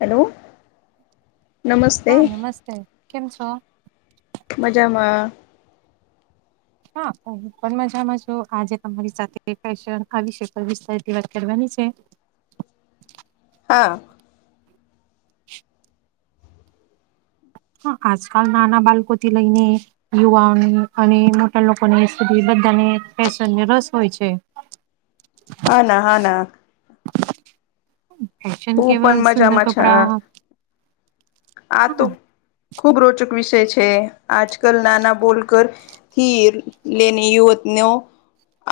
Hello હા નમસ્તે નમસ્તે કેમ છો? મજામાં હા પણ મજામાં છ આજે તમારી સાથે ફેશન આ વિષ પર વિતાર વાત કરવાની છે હા હ આજકાલ નાના બાળકો થી લઈને યુવાઓની અને મોટા લોકોનીધી બધાને ફેશનને રસ હોય છે [unintelligible] હ ના હા ના ફશન હું કેવલ પણ સુંદર મજામાં છે કપડા આ તો હા ખુબ રોચક વિષય છે આજ કલ નાના બોલ કરથીર લેને યુવતનેઓ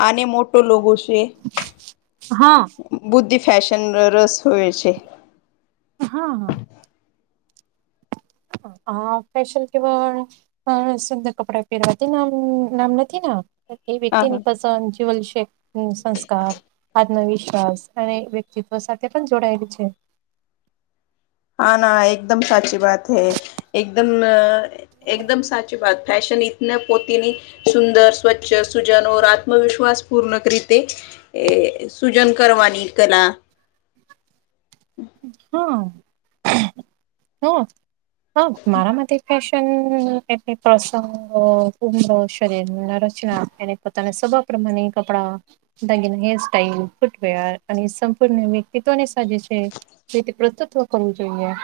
આને મોટો લોકો છે હા બુદ્ધિ ફશન રસ હોય છે હા હા આ ફેશન કેવા સુંદર કપડા પહેરવાતી નામ નામ નથી એ વતિ હા હા નની પસ જીવલ શેખ સંસ્કાર આત્મવિશ્વાસ અને વ્યક્તિત્વ સાથે પણ જોડાયેલું છે હા ના એકદમ સાચી વાત હૈ એકદમ એકદમ સાચી વાત ફૅશન રતના પોતેની સુંદર સ્વચ્છ સુજન ઓર આત્મવિશ્વાસ પૂર્ણક રીતે એ સૂજન કરવાની કલા હા હા મારા માટે ફેશન શન પ્ર ઉડો શરીર રચના અને પોતાના સબપ પ્રમા કપડા દાગીના હેર સાાઈલ ફૂટવેર અને સંપૂર્ણ વ્યક્તિત્વને સાજે છે પ્રસ્તુત કર જોઈએ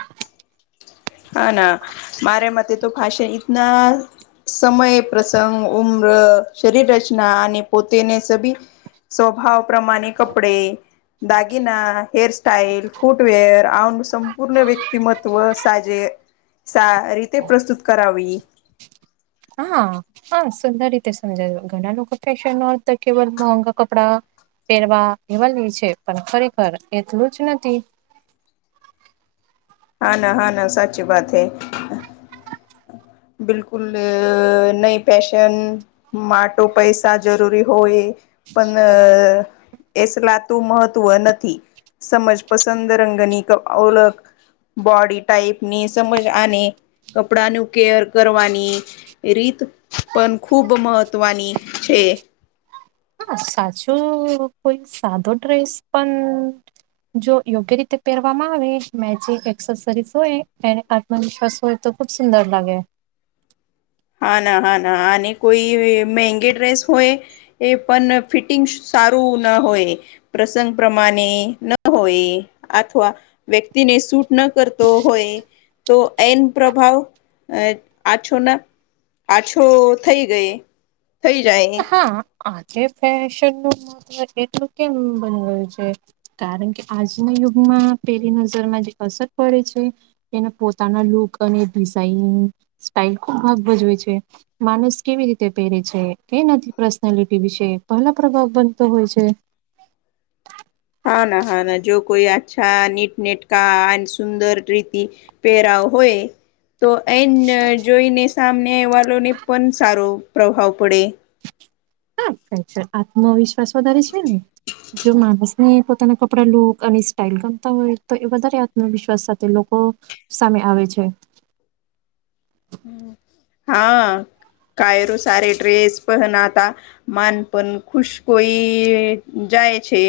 હા ના મારા મતે તો ફાશન ઈતના સમય પ્રસંગ ઉમ્ર શરીર રચના અને પોતેને સભી સ્વભાવ પ્રમાણે કપડે દાગીના હેર સ્ટાાઈલ ફૂટવેર અનું સંપૂર્ણ વ્યક્તિમત્વ સાજે સા રીતે પ્રસ્તુત કરાવી હા હા સુંદર રીતે સમજાવ ઘણા લોકો ફેશન તો કેવ મોંગા કપડા પહેરવા એવાલી છે પણ ખરેખર એટલું જ નથી હા ના હા ના સાચી બાત હૈ બિલકુલ નઈ પેેશન માટો પૈસા જરૂરી હોય પણ એસલાતું મહત્વ નથી સમજ પસંદ રંગની ઓળખ બોડી ટાઈપ ની સમજ આને કપડાનુ કેર કરવાની રીત પણ ખૂબ મહત્ત્વની છે હા સાચું કોઈ સાદો ડ્રેસ પણ જો યોગ્ય રીતે પહેરવામાં આવે મે જે એકસેસીરિસ હોય એને આ મનશવસ હોય તો ખૂબ સુંદર લાગે હા ના હા ના અને કોઈ મહેંગી ડ્રેસ હોય એ પણ ફિટિંગ સારું ન હોય પ્રસંગ પ્રમાણે ન હોય અથવા વ્યક્તિને સૂટ ન કરતો હોય તો એન પ્રભાવ આછોન પાછો થઇ ગઈ થઈ જાય હા આજે ફેશન નું એટલું કેમ બનવાયું છે કારણ કે આજના યુગમાં પેલી નજરમાં જે અસર પડે છે એને પોતાના લુક અને ડિઝઇન સ્ટાઇલ ખુબ ભાગ ભજવે છે માણસ કેવી રીતે પહેરે છે કે નથી પર્સનાલિટી વિશે પહેલા પ્રભાવ બનતો હોય છે હા ના હા ના જો કોઈ અચ્છા નીટનેટ કા સુંદર રીતિ પેરાવ હોય તો એ જોઈને સામને વાલોને પણ સારો પ્રભાવ પડે આત્મવિશ્વાસ વધારે છે ને જો માણસ પોતાના કપડા લુક અને સ્ટાઇલ ગમતા હોય તો એ વધારે આત્મવિશ્વાસ સાથે લોકો સામે આવે છે હા કાયરું સારી ડ્રેસ પણ હતા માન પણ ખુશ કોઈ જાય છે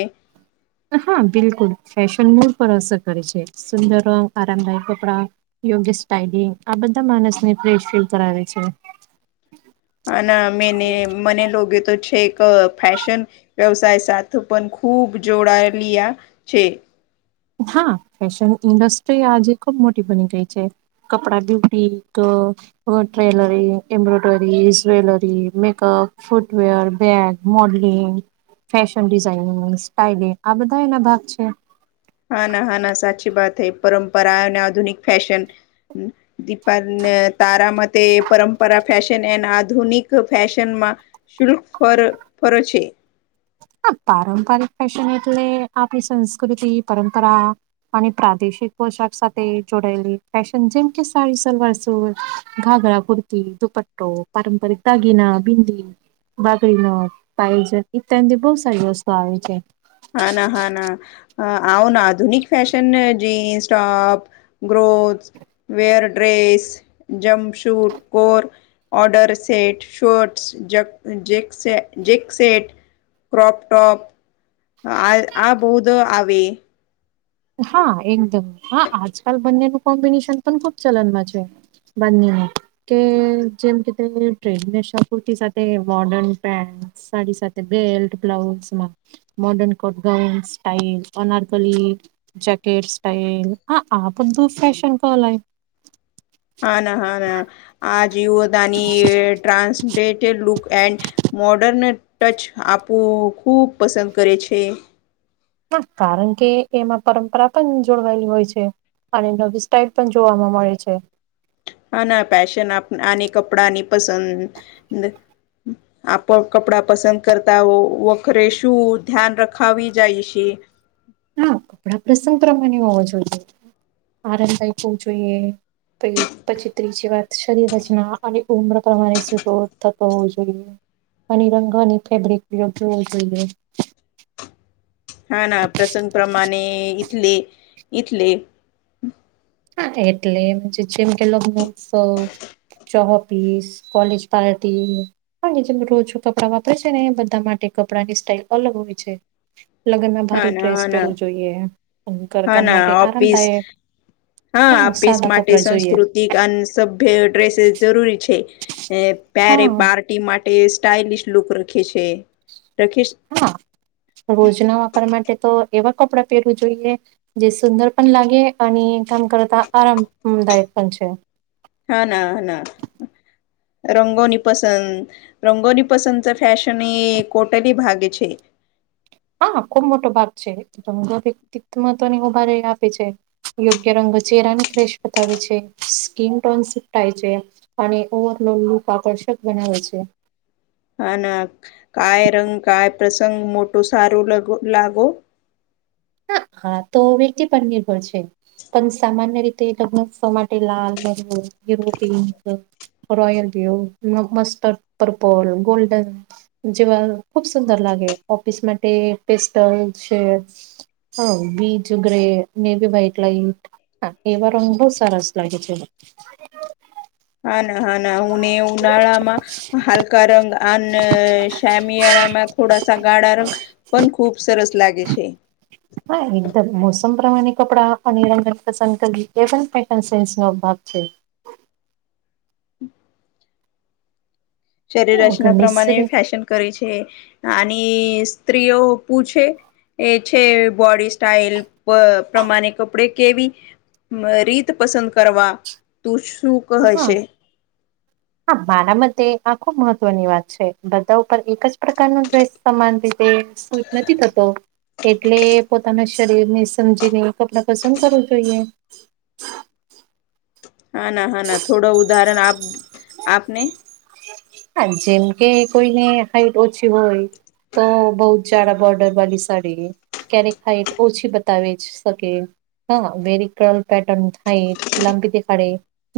હા બિલકુલ ફેશન મૂડ પર અસર કરે છે સુંદર આરામદાયક કપડા યોગ્ય સ્ટાયલી આ બધા માણસને ફેશ ફીલ કરાવે છે હ ના મેને મને લોકો તો છે એક ફશન વ્યવસાય સાથે પણ ખૂબ જોડાયેલીયા છે હા ફેશન ઇન્ડસ્ટ્રી આજે ખુબ મોટી બની ગઈ છે કપડા ભી ીક ટ્રેલરી embroidery jewellery makeup footwear bag modelling fashion designing styling આ બધા એના ભાગ છે હા ના હા ના સાચી વાત હૈ પરંપરા અને આધુનિક ફેશન દીપા તારામાં તે પરંપરા ફેશન એ આધુનિક ફેશનમાં શુલ્ક ફર ફરો છે હ પારંપરિક ફેશન એટલે આપ આપ સંસ્કૃતિ પરંપરા અને પ્રાદેશિક પોશાક સાથે જોડાયેલી ફેશન જેમ કે સાડી સલવાર સુર ઘાઘરા કુર્તી દુપટ્ટો પારંપરિક દાગીના બિંદી બાકડી ન પાયોજન ત બહુ સારી વસ્તુ આવે છે હા ના હા ના હ આધુનિક ફેેશન જીન્સ ટોપ ગ્રોથ wear dress jumpsuit core order set shorts જક Jack જક સટ ક્રોપ ટોપ આ આ બૌધ આવે હા એકદમ હા આજકાલ બંનેનું કોમ્બિનેશન પણ ખુબ ચલનમાં છે બંને ને કે જેમ કે તે ટ્રેડ શા કુર્તી સાથે મોર્ડન પે સાડી સાથે બેલ્ટ બ્લાઉઝમાં modern coat gown style અરકલી jacket style હા આપધ ફશન કો લય હા ના હા ના આ જીવો દાની ટ્રાન્સટેડ લુક એન્ડ મોડર્ન ટચ આપવું ખૂબ પસંદ કરે છે. પણ કારણકે એમાં પરંપરા પણ જોડવાયેલી હોય છે. અને નવી સ્ટાઈલ પણ જોવાવામાં મળે છે. હા, ના ફેશન આની કપડાની પસંદ [inaudible] [unintelligible] આપ કપડા પસંદ કરતા વખરે શું ધ્યાન રખાવી જાયશે? હા, કપડા પ્રસંગ પ્રમાણે હોવા જોઈએ. આરામ દાયક હોવું જોઈએ પ પછી ત્રીજી વાત શરીરચના અને ઉમર પ્રમાણે થતો હોવો જોઈએ અને રંગોની ફેબ્રિકયોગ જોવો જોઈએ. હા, ના પ્રસંગ પ્રમાણે ઈથલે ઈથલે હા, એટલે એમ જેમ કે લગ્ન ઉત્સવ [unintelligible] કોલેજ પાર્ટી કે જેમ રોજો કપડાં વાપરે છે ને એ બધા માટે કપડાંની સ્ટાઈલ અલગ હોય છે. લગ્નમાં હા ભારે ના ડ્રેસ હા ના પહેરવું જોઈએ, હા ઘરકામ માટે ના ઓફિસ આરામદાયક હા, આપીસ સાદા માટે કપડા જોઈએ સંસ્કૃત [unintelligible] સભ્ય ડ્રેસીસ જરૂરી છે, પેરે હા પર માટે સ્ટાઇલશ લુક રખે છે. રખીશ હા, રોજના વાપર માટે તો એવા કપડા પહેરવું જોઈએ જે સુંદર પણ લાગે અને કામ કરતા આરામદાયક પણ છે. હા, ના ના રંગો ની પસંદ રંગોની પસંદ ફેશન એ કોટલી ભાગે છે. હા, ખુબ મોટો ભાગ છે, જમા વ્યક્તિત્માં તોને ઉભારે આપે છે. યોગ્ય રંગ ચેરાની ક્રેશ બતાવે છે, સ્કીિન ટોન સેપ્ટ થાય છે. અને ઓવરલો લૂક આકર્ષક બનાવે છે. હા ના કાય રંગ, કાય પ્રસંગ, મોટું સારું લ લાગો. હ હા તો વ્યક્તિ પર નિર્ભર છે. પણ સામાન્ય રીતે લગ્ન પ્રસંગ માટે લાલ, maroon, pink royal view, [unintelligible] purple, golden જેવા ખુબ સુંદર લાગે, ઓફિસ માટે સ્પેશિયલ છે. હા, બીચગ્રે, નેવી વઈટ લઇટ હા, એવા રંગ બોવ સરસ લાગે છે. હા ના હા ના હુંને ઉનાળામાં હલકા રંગ અને શમયાળમાં થોડા સાગાળા રંગ પણ ખુબ સરસ લાગે છે. હા, એકદમ મોસમ પ્રમાણે કપડાં અને રંગની પસંદ કરવી, એ પણ ફેશન સેન્સનો ભાગ છે. શરીર હા, રચના ઘણી પ્રમાણે શ્રે- ફેશન કરી છે, આની સ્ત્રીઓ પૂછે એ છે બોડી સ્ટાઈલ બ પ્રમાણે કપડે કેવી રીત પસંદ કરવા, તું શું હા કહેશે? હા, મારા માટે આ ખુબ મહત્વની વાત છે. બધા ઉપર એક જ પ્રકારનો ડ્રેસ સમાન રીતે સૂટ નથી થતો. એટલે પોતાના શરીર ને સમજીને કપડાં પસંદ કરવું જોઈએ. હા ના હા ના થોડો ઉદાહરણ આપ આપને હા, જેમકે કોઈને હાઈટ ઓછી હોય તો બોવ જારા બોર્ડર વાળી સાડી. ક્યારેક હાઈટ ઓછી બતાવી શકે. હા, વેરી કર્રલ પેટર્ન થાય લાંબી દેખાડે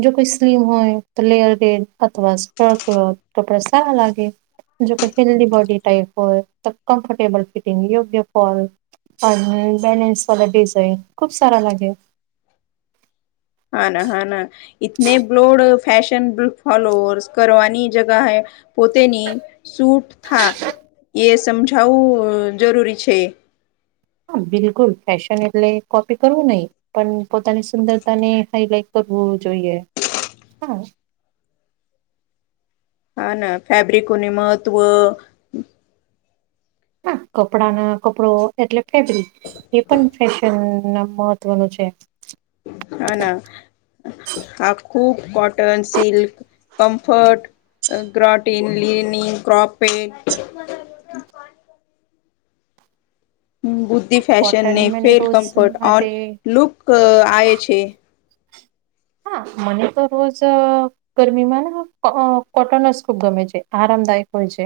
જો કોઈ સ્લીમ હોય, તો લેયર ગેડ અથવા [unintelligible] ક્લોથ કપડા સારા લાગે. જોકે હેલ્દી બોડી ટાઈપ હોય, તો કમ્ફર્ટેબલ ફિટિંગ યુ પ્રિફર. અને બેલેન્સ વાળી ડિઝાઇન ખુબ સારા લાગે. હા ના હા ના, તને બ્લોડ ફેશન ફોલોઅર્સ કરવાની જગ્યાએ, પોતેની સૂટ હા, એ સમજાવું જરૂરી છે. હા બિલકુલ ફેશન એટલે કોપી કરવું નહી. પણ પોતાની સુંદરતા ને હાઈલાઈટ કરવું જોઈએ, હા. હા ના ફેબ્રિકોને મહત્ત્વ. ના કપડા ના કપડો એટલે ફેબ્રિક એ પણ ફેશનના મહત્વનું છે. હ ના. હા ખૂબ કોટન, સિલ્ક, કમ્ફર્ટ. ગ્રટિન, લિનીન, ક્રોપેટ. બુદ્ધિ હા ફેશન કોટન ને મને ફેલ રોજ કમ્ફર્ટ માટે ઓન, લુક આવે છે. હા મને તો રોજ ગરમીમાંને કોટન જ ખુબ ગમે છે આરામદાયક હોય છે.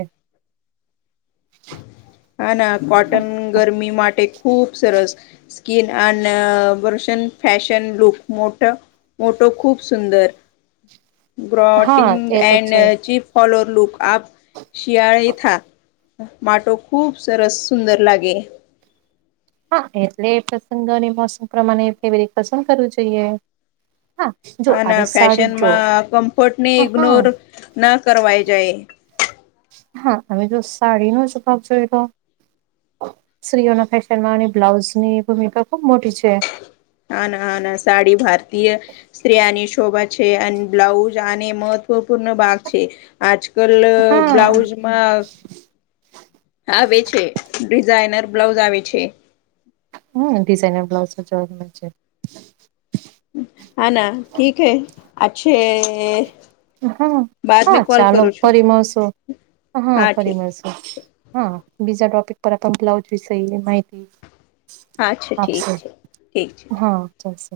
હા ના કોટન ગરમી માટે ખુબ સરસ. સ્કીિન અનેશન ફેશન લુક મોટ મોટો ખૂબ સુંદર. હા ગ્રોટિંગ એ તો એન્ડ છે જ ચી ફોલોર લુક આ, શિયાળીથા માટો ખૂબ સરસ સુંદર લાગે. હા એટલે એ પ્રસંગોની મોસમ પ્રમાણે ફેબ્રીક પસંદ કરવું જોઈએ. હા જો હા ના હવે સાડી જો ફેશનમાં કમ્ફર્ટ ને અ, હા ઈગ્નોર, ના કરવાય જાય. હા અમે જો સાડીનો શ ખ જોએ તો. સ્ત્રીઓના ફેશન માંની બ્લાઉઝની ભૂમિકા ખુબ મોટી છે. હા ના હ ના સાડી ભારતીય સ્ત્રીિઓની શોભા છે અને બ્લાઉઝ આને મહત્વપૂર્ણ ભાગ છે. આજ કલ હા બ્લાઉઝમાં આવે છે, ડિઝાઇનર બ્લાઉઝ આવે છે. હ ડિઝનર બ્લાઉઝ ચવા મચ [unintelligible] હા ના ઠીક હે અચ્છે. હા બાદ મે હા કોલ ચાલો કરું છું ફરી મળશુ, હા ફરી મળશુ. હા બીજા ટોપિક પર બ્લાઉઝ વિષય માહિતી. હા છે ઠીક આપશે, છે ઠીક છે હા ચાલશે.